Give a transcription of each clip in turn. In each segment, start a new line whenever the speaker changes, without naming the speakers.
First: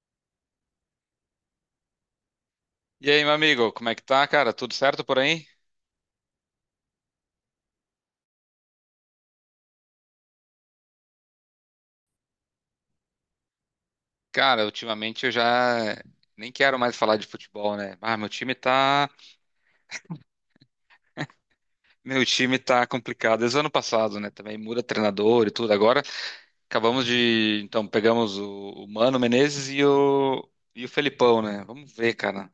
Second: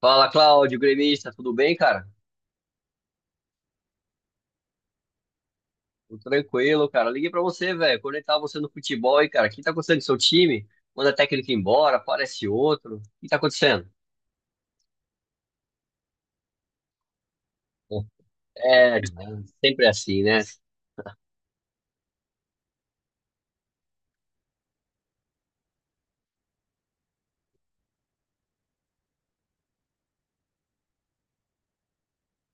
Fala, Cláudio, gremista, tudo bem, cara?
E aí, meu amigo, como é que tá, cara? Tudo certo por aí?
Tudo tranquilo, cara. Liguei pra você, velho. Conectar você no futebol aí, cara. O que tá acontecendo com seu time? Manda técnico embora, aparece outro. O que tá acontecendo?
Cara, ultimamente eu já nem quero mais falar de futebol, né? Ah, meu
É, é, sempre assim, né?
meu time tá complicado. Desde o ano passado, né? Também muda treinador e tudo. Agora então pegamos o Mano Menezes e o Felipão, né? Vamos ver, cara. Não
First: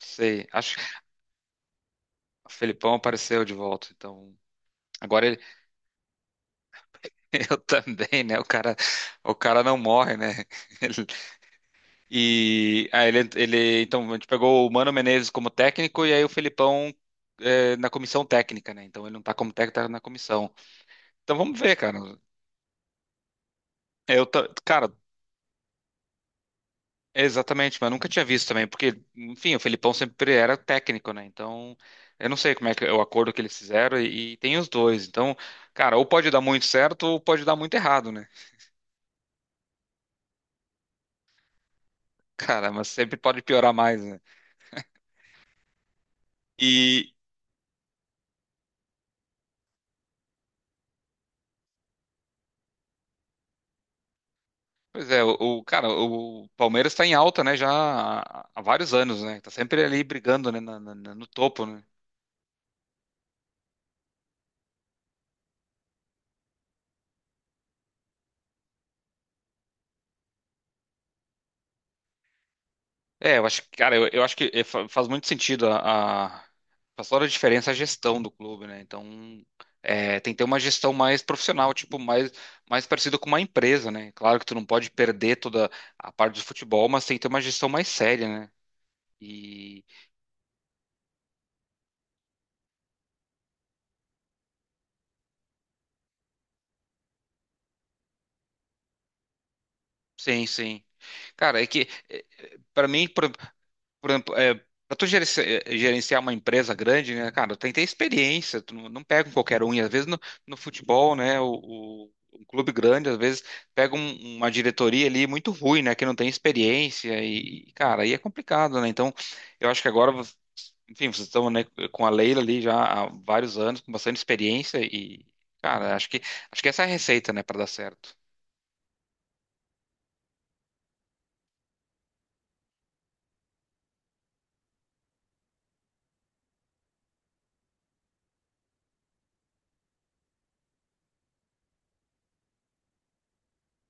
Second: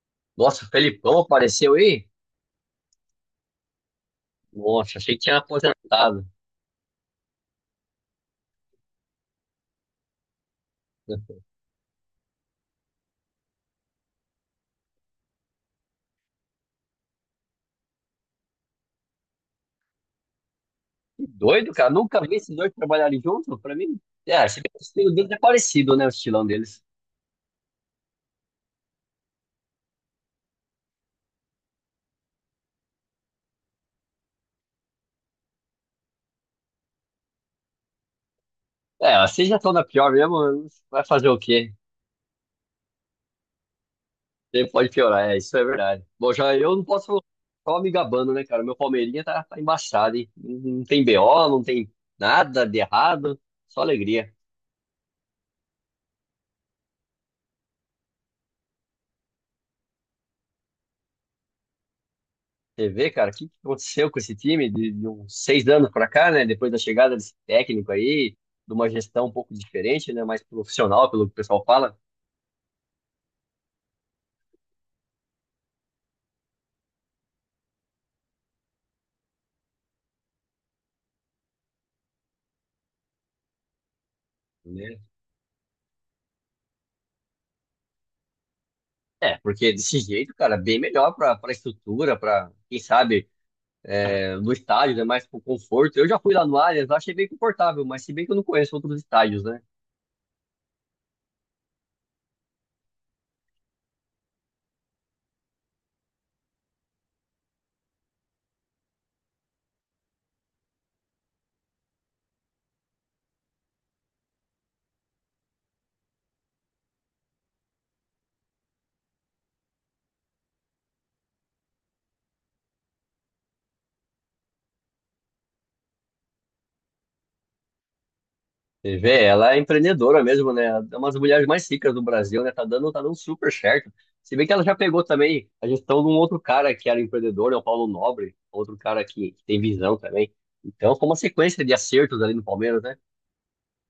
sei.
Nossa, o
Acho que
Felipão apareceu aí?
o Felipão apareceu de volta, então
Nossa, achei que
agora
tinha aposentado.
eu também, né? O cara não morre, né? E aí então, a gente pegou o Mano Menezes como técnico e aí o Felipão na comissão técnica, né? Então ele não tá como técnico, tá na comissão.
Que
Então vamos
doido,
ver,
cara.
cara.
Nunca vi esses dois trabalharem juntos, pra mim.
Eu, ta-
É, se bem que o
cara,
estilo deles é parecido, né? O estilão deles.
é exatamente, mas nunca tinha visto também, porque, enfim, o Felipão sempre era técnico, né? Então eu não sei como é que é o acordo que eles fizeram e tem os dois. Então, cara, ou pode dar muito certo ou pode dar muito errado, né?
É, vocês já estão na pior mesmo, vai fazer o quê?
Cara, mas sempre pode piorar mais, né?
Sempre pode piorar, é, isso é verdade. Bom, já eu não
E,
posso só me gabando, né, cara? Meu Palmeirinha tá embaçado, hein? Não tem BO, não tem nada de errado, só alegria.
Pois é, o- cara, o Palmeiras está em alta, né, já há vários anos, né? Tá sempre ali brigando, né, no topo, né?
Você vê, cara, o que que aconteceu com esse time de uns seis anos pra cá, né? Depois da chegada desse técnico aí, de uma gestão um pouco diferente, né? Mais profissional, pelo que o pessoal fala,
É, eu acho que, cara, eu acho que faz muito faz toda a diferença a gestão do clube, né? Então, tem que ter uma gestão mais profissional, tipo, mais, mais parecida com uma empresa, né? Claro que tu não pode
né?
perder toda a parte do futebol, mas tem que ter uma gestão mais séria, né?
É, porque
E
desse jeito, cara, bem melhor pra estrutura, pra, quem sabe, é, no estádio, né? Mais pro conforto. Eu já fui lá no Allianz, lá achei bem confortável, mas se bem que eu não conheço outros estádios, né?
sim, sim. Cara, é que pra mim, por exemplo, é, para tu gerenci- eh, gerenciar uma empresa grande, né, cara, tem que ter experiência, tu não, não pega um qualquer um, e às vezes no futebol, né, um clube grande, às vezes pega uma diretoria ali muito ruim, né, que não tem experiência e, cara, aí é complicado, né, então eu acho que agora, enfim, vocês estão, né, com a Leila ali já há vários anos, com bastante experiência e, cara, acho que essa é a receita, né, para dar certo.
Você vê, ela é empreendedora mesmo, né? É uma das mulheres mais ricas do Brasil, né? Tá dando super certo. Se bem que ela já pegou também a gestão de um outro cara que era empreendedor, né? O Paulo Nobre, outro cara que tem visão também. Então, foi uma sequência de acertos ali no Palmeiras, né?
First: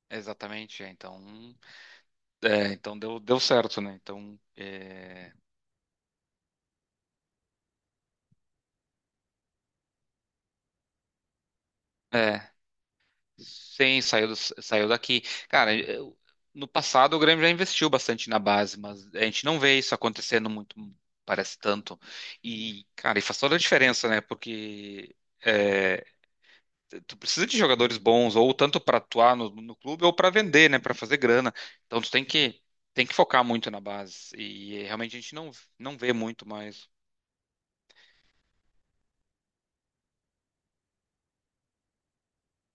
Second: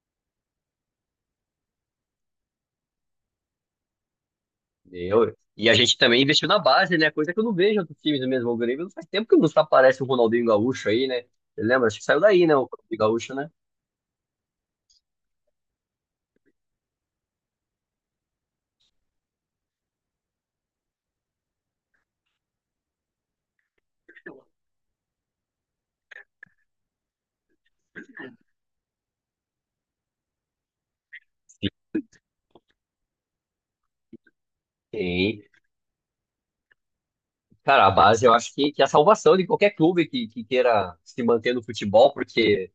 Exatamente, é, então deu, deu certo, né, então... É...
E a gente também investiu na base, né? Coisa que eu não vejo em outros times mesmo. O Grêmio faz tempo que não aparece o Ronaldinho Gaúcho aí, né? Você lembra? Acho que saiu daí,
É.
né? O Ronaldinho Gaúcho, né?
Sim, saiu daqui. Cara, eu- no passado o Grêmio já investiu bastante na base, mas a gente não vê isso acontecendo muito, parece tanto. E, cara, e faz toda a diferença, né? Porque é, tu precisa de jogadores bons, ou tanto para atuar no clube, ou para vender, né? Para fazer grana. Então tem que focar muito na base. E realmente a gente
Sim.
não, não vê muito mais.
Cara, a base eu acho que é a salvação de qualquer clube que queira se manter no futebol, porque,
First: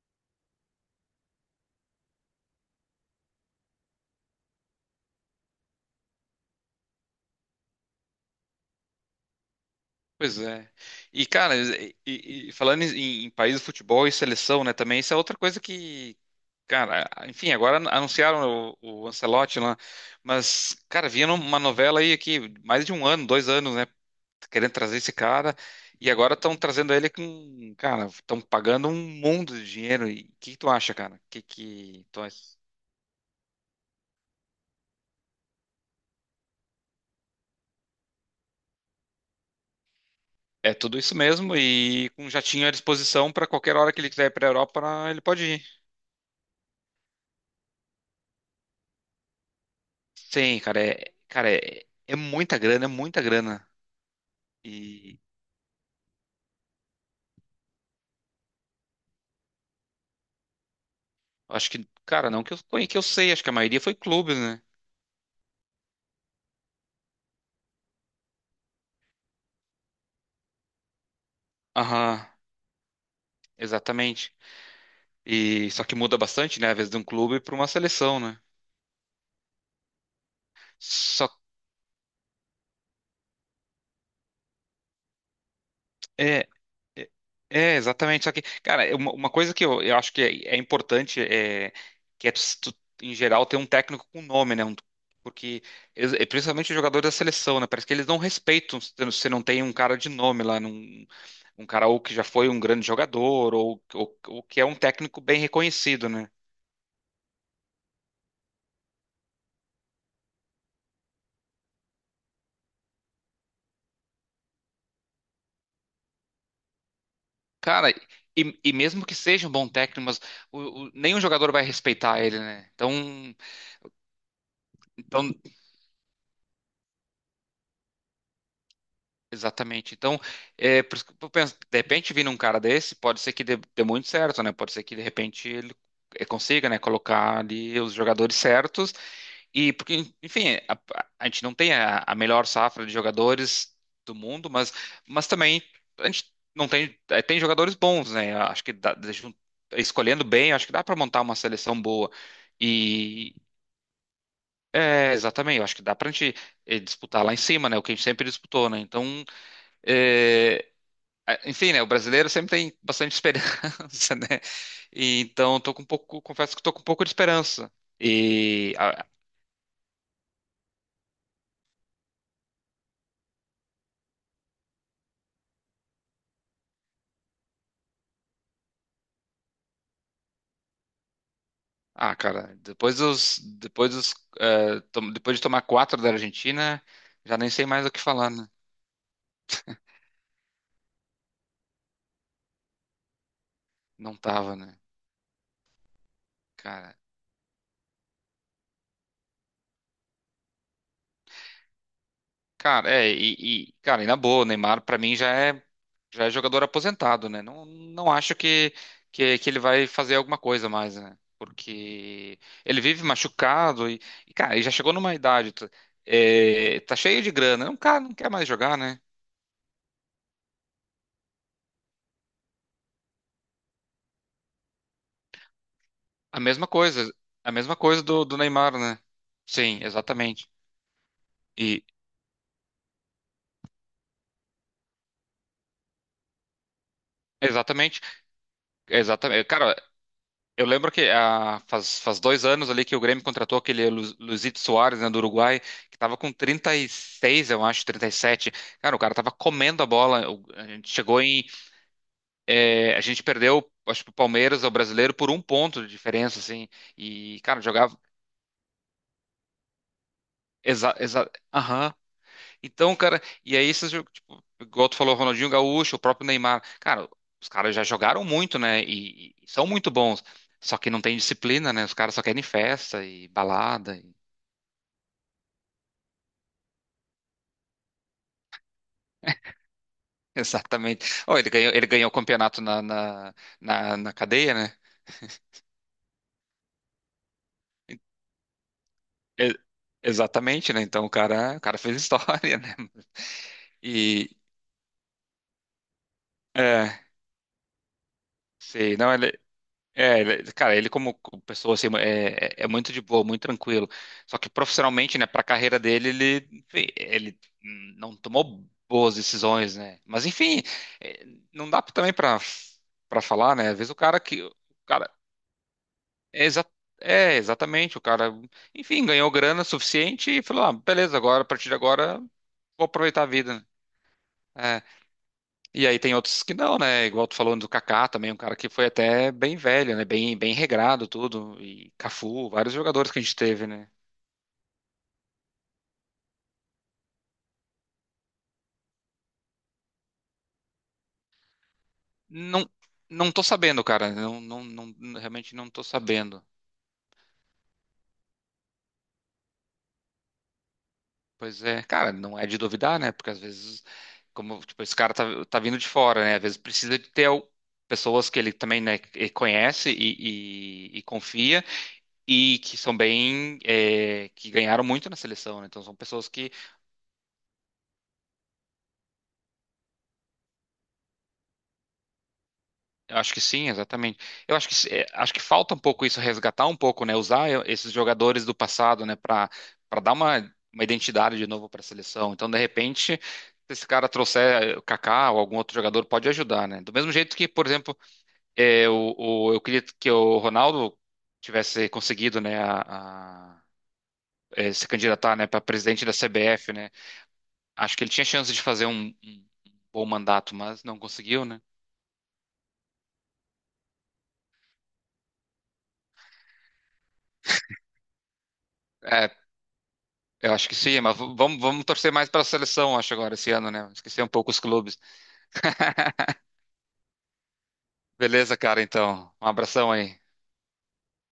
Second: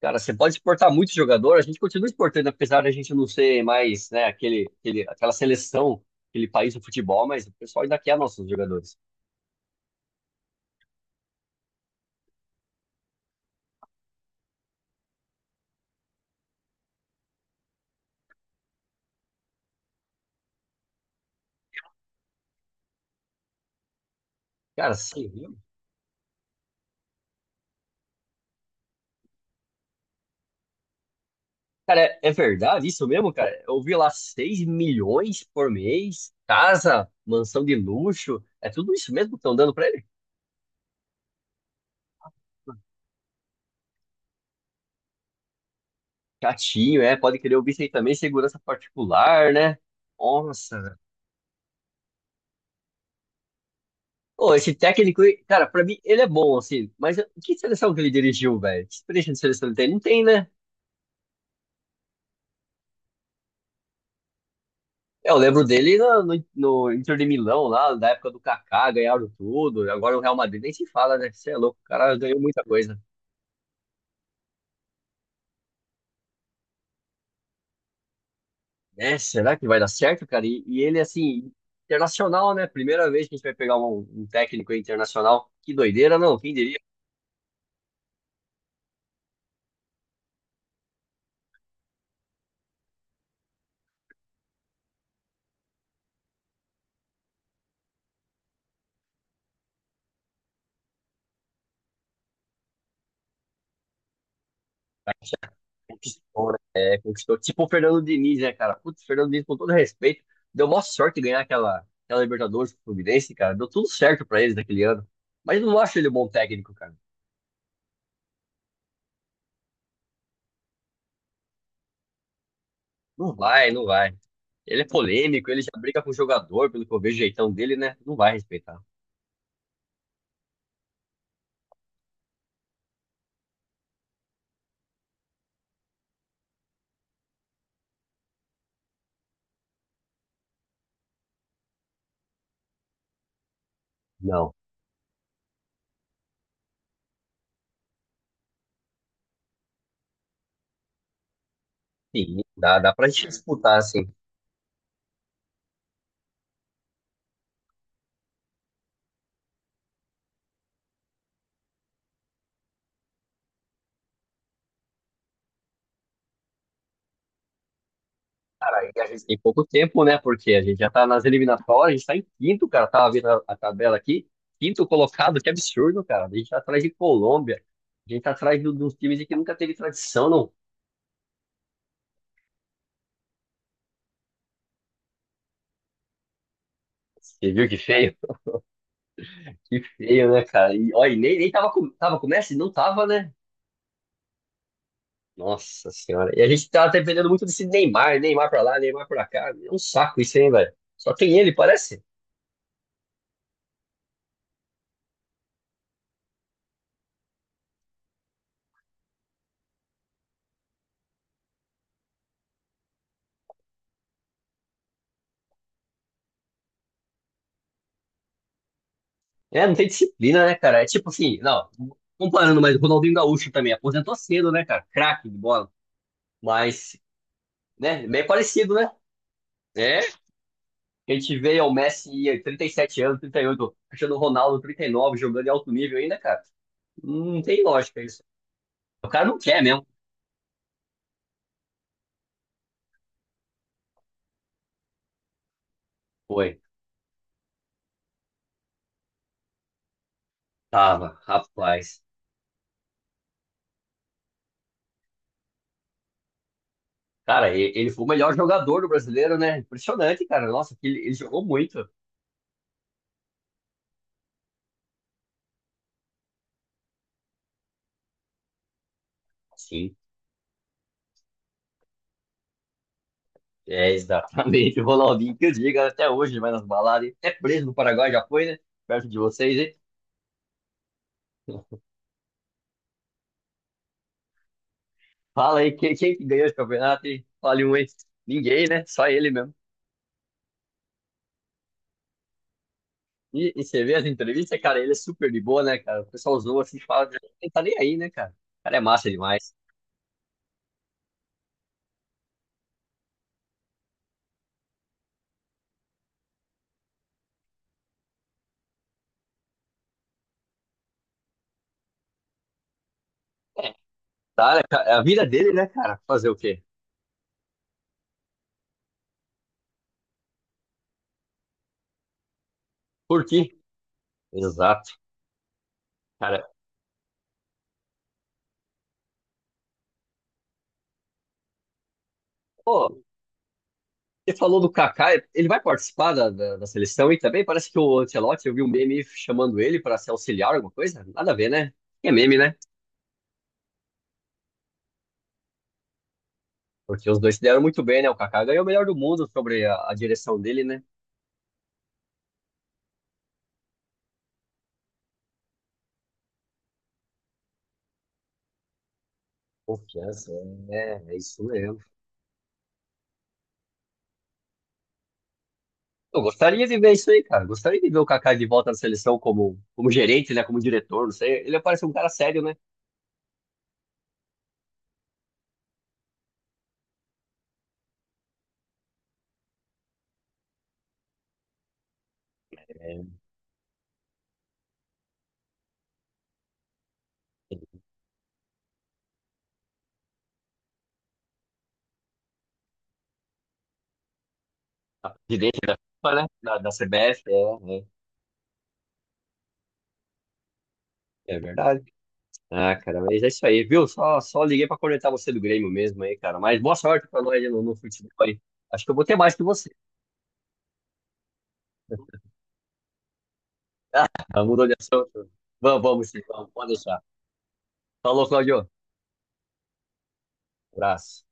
cara, você pode exportar muito jogador, a gente continua exportando, apesar da gente não ser mais, né, aquele, aquele, aquela seleção, aquele país do futebol, mas o pessoal ainda quer nossos jogadores.
Pois é. E, cara, e falando em país de futebol e seleção, né, também, isso é outra coisa que, cara, enfim, agora anunciaram o Ancelotti lá, mas, cara, vinha numa novela aí aqui, mais de um ano, dois anos, né, querendo
Cara,
trazer esse
sim,
cara,
viu?
e agora estão trazendo ele com, cara, estão pagando um mundo de dinheiro, e o que que tu acha, cara?
Cara,
Que
é,
tu
é
acha?
verdade isso mesmo, cara? Eu vi lá 6 milhões por mês, casa, mansão de luxo, é tudo isso mesmo que estão dando pra ele?
É tudo isso mesmo, e com um jatinho à disposição para qualquer hora que ele quiser ir para a Europa, ele pode ir.
Chatinho, é, pode querer ouvir bicho aí também, segurança particular, né?
Sim,
Nossa,
cara,
velho.
é muita grana,
Ô, esse
e
técnico, aí, cara, pra mim ele é bom, assim, mas que seleção que ele dirigiu, velho? Que experiência de seleção ele tem? Não tem, né?
acho que, cara, não que eu, que eu sei, acho que a maioria foi clubes, né?
É, eu lembro dele no Inter de Milão, lá, da época do Kaká, ganharam tudo. Agora o Real Madrid nem se fala, né? Você é louco, o cara
Aham.
ganhou muita coisa.
Exatamente. E só que muda bastante, né? Às vezes de um clube para uma seleção, né?
É, será que vai dar certo, cara? E ele,
Só
assim, internacional, né? Primeira vez que a gente vai pegar um técnico internacional. Que doideira, não?
é,
Quem diria?
é, é, exatamente. Só que, cara, é uma coisa que eu acho que é importante é que é tu, tu, em geral ter um técnico com nome, né? Porque e principalmente os jogadores da seleção, né? Parece que eles não respeitam se você não tem um cara de nome lá, num, um cara ou que já foi um grande jogador ou que é um
O cara,
técnico bem
já
reconhecido, né?
conquistou, né? É, conquistou. Tipo o Fernando Diniz, né, cara? Putz, o Fernando Diniz, com todo respeito, deu maior sorte de ganhar aquela Libertadores com o Fluminense, cara. Deu tudo certo pra eles naquele ano. Mas eu não acho ele um bom técnico, cara.
Cara, e mesmo que seja um bom técnico, mas nenhum jogador vai respeitar ele, né? Então,
Não vai, não vai. Ele é
então
polêmico, ele já briga com o jogador, pelo que eu vejo o jeitão dele, né? Não vai respeitar.
exatamente. Então, é, por isso que eu penso, de repente, vindo um cara desse, pode ser que dê muito certo, né? Pode ser que, de repente, ele consiga, né, colocar ali os jogadores certos. E porque, enfim, a gente não tem a melhor safra de jogadores do mundo,
Não.
mas também a gente não tem, tem jogadores bons, né? Eu acho escolhendo bem, eu acho que dá para montar uma seleção boa.
Sim, dá, dá pra gente
E
disputar, assim.
é, exatamente, eu acho que dá para a gente disputar lá em cima, né? O que a gente sempre disputou, né? Então, eh, enfim, né? O brasileiro sempre tem bastante esperança, né? E, então, tô com um pouco, confesso que tô com um pouco de esperança. E
Cara, e a gente tem pouco tempo, né? Porque a gente já tá nas eliminatórias, a gente tá em quinto, cara. Tava vendo a tabela aqui. Quinto colocado, que absurdo, cara. A gente tá atrás de Colômbia. A gente tá atrás de uns times que nunca teve tradição, não.
ah, cara, depois de tomar quatro da Argentina, já nem
Você
sei
viu que
mais o que
feio?
falar, né?
Que feio, né, cara? E, olha, e nem tava com o Messi? Não tava, né?
Não tava, né?
Nossa senhora. E a gente tá
Cara,
dependendo muito desse Neymar, Neymar pra lá, Neymar pra cá. É um saco isso, hein, velho? Só tem ele, parece.
cara, e na boa, o Neymar pra mim já é jogador aposentado, né? Não, não acho que ele vai fazer alguma coisa mais, né? Porque ele vive machucado e, cara, ele já chegou numa idade, tá, tá cheio de grana, não, cara, não quer mais jogar, né?
É, não tem disciplina, né, cara? É tipo assim, não, comparando, mas o Ronaldinho Gaúcho também aposentou cedo, né, cara? Craque de bola.
A mesma
Mas,
coisa, a mesma coisa
né, bem
do
parecido,
Neymar,
né?
né? Sim,
É, a
exatamente.
gente vê o
E
Messi em 37 anos, 38, Cristiano Ronaldo 39, jogando em alto nível ainda, cara. Não tem
exatamente,
lógica isso. O cara não
exatamente.
quer
Cara,
mesmo.
eu lembro que ah, faz dois anos ali que o Grêmio contratou aquele Luizito Soares, né, do Uruguai, que tava com
Foi.
36, eu acho, 37. Cara, o cara tava comendo a bola. A gente
Tava,
chegou em.
rapaz.
Eh, a gente perdeu, acho que o Palmeiras, o brasileiro, por um ponto de diferença, assim. E,
Cara,
cara,
ele
jogava.
foi o melhor jogador do brasileiro, né? Impressionante, cara. Nossa, que
Exa,
ele
exa,
jogou muito.
Então, cara, e aí esses jogos, tipo, igual tu falou, Ronaldinho Gaúcho, o próprio Neymar, cara, os caras já jogaram muito, né? E são muito
Sim,
bons. Só que não tem disciplina, né? Os caras só querem festa e
é
balada. E
exatamente o Ronaldinho que eu digo até hoje, vai nas baladas. Até preso no Paraguai já foi, né? Perto de vocês, hein?
exatamente. Oh, ele ganhou o campeonato na cadeia, né?
Fala aí, quem que ganhou esse campeonato, hein? Fale um aí. Ninguém, né? Só ele mesmo.
E- Exatamente, né? Então o cara fez história, né?
E você vê as
E
entrevistas, cara, ele é super de boa, né, cara? O pessoal zoa assim,
é,
fala, ele tá nem aí, né, cara? O cara é
sei,
massa
não, ele,
demais.
é, cara, ele como pessoa assim é muito de boa, muito tranquilo. Só que profissionalmente, né, para carreira dele, ele enfim, ele não tomou boas decisões, né? Mas enfim, é, não dá também para para falar, né?
É,
Às vezes o cara que o
tá, né, cara? É a
cara
vida dele, né, cara? Fazer o
é,
quê?
exa é exatamente o cara, enfim, ganhou grana suficiente e falou, ah, beleza, agora a partir de agora vou aproveitar a
Curtir.
vida. Né.
Exato,
E aí tem outros
cara.
que não, né? Igual tu falou do Kaká também, um cara que foi até bem velho, né? Bem, bem regrado tudo. E Cafu, vários
Pô,
jogadores que a gente teve, né?
você falou do Kaká, ele vai participar da seleção e também parece que o Ancelotti, eu vi um meme chamando ele para ser auxiliar, alguma coisa. Nada a ver, né? É meme, né?
Não, não tô sabendo, cara. Não, não, não, realmente não tô sabendo.
Porque os dois se deram muito bem, né? O Kaká ganhou o melhor do mundo sobre a direção dele, né?
Pois é, cara, não é de duvidar, né? Porque às vezes, como, tipo, esse cara tá vindo de fora, né? Às vezes precisa de ter pessoas que ele também, né, que conhece
Confiança, é,
e
é isso
confia
mesmo.
e que são bem, é, que ganharam muito na seleção, né? Então são
Eu
pessoas que
gostaria de ver isso aí, cara. Gostaria de ver o Kaká de volta na seleção como, como gerente, né? Como diretor, não sei. Ele parece um cara sério, né?
eu acho que sim, exatamente. Eu acho que é, acho que falta um pouco isso, resgatar um pouco, né? Usar esses jogadores do passado, né? Para para dar uma identidade de novo para a seleção. Então, de
É,
repente, se esse cara trouxer o Kaká ou algum outro jogador, pode ajudar, né? Do mesmo jeito que, por exemplo, eu queria que o Ronaldo tivesse conseguido, né? Se candidatar, né?
presidente
Para
da
presidente da
FIFA, né? Da
CBF, né?
CBF, é,
Acho que ele tinha chance de fazer um bom mandato, mas não
é, é
conseguiu, né?
verdade. Ah, cara, mas é isso aí, viu? Só, só liguei pra conectar você do Grêmio mesmo aí, cara. Mas boa sorte pra nós aí no futebol aí. Acho que eu vou ter
É,
mais que você.
eu acho que sim, mas vamos, vamos torcer mais para a seleção, acho, agora, esse ano, né? Esquecer um
Ah,
pouco os
mudou de
clubes.
assunto. Vamos, vamos sim, vamos, pode deixar. Falou,
Beleza,
Claudio.
cara, então. Um abração aí.
Abraço.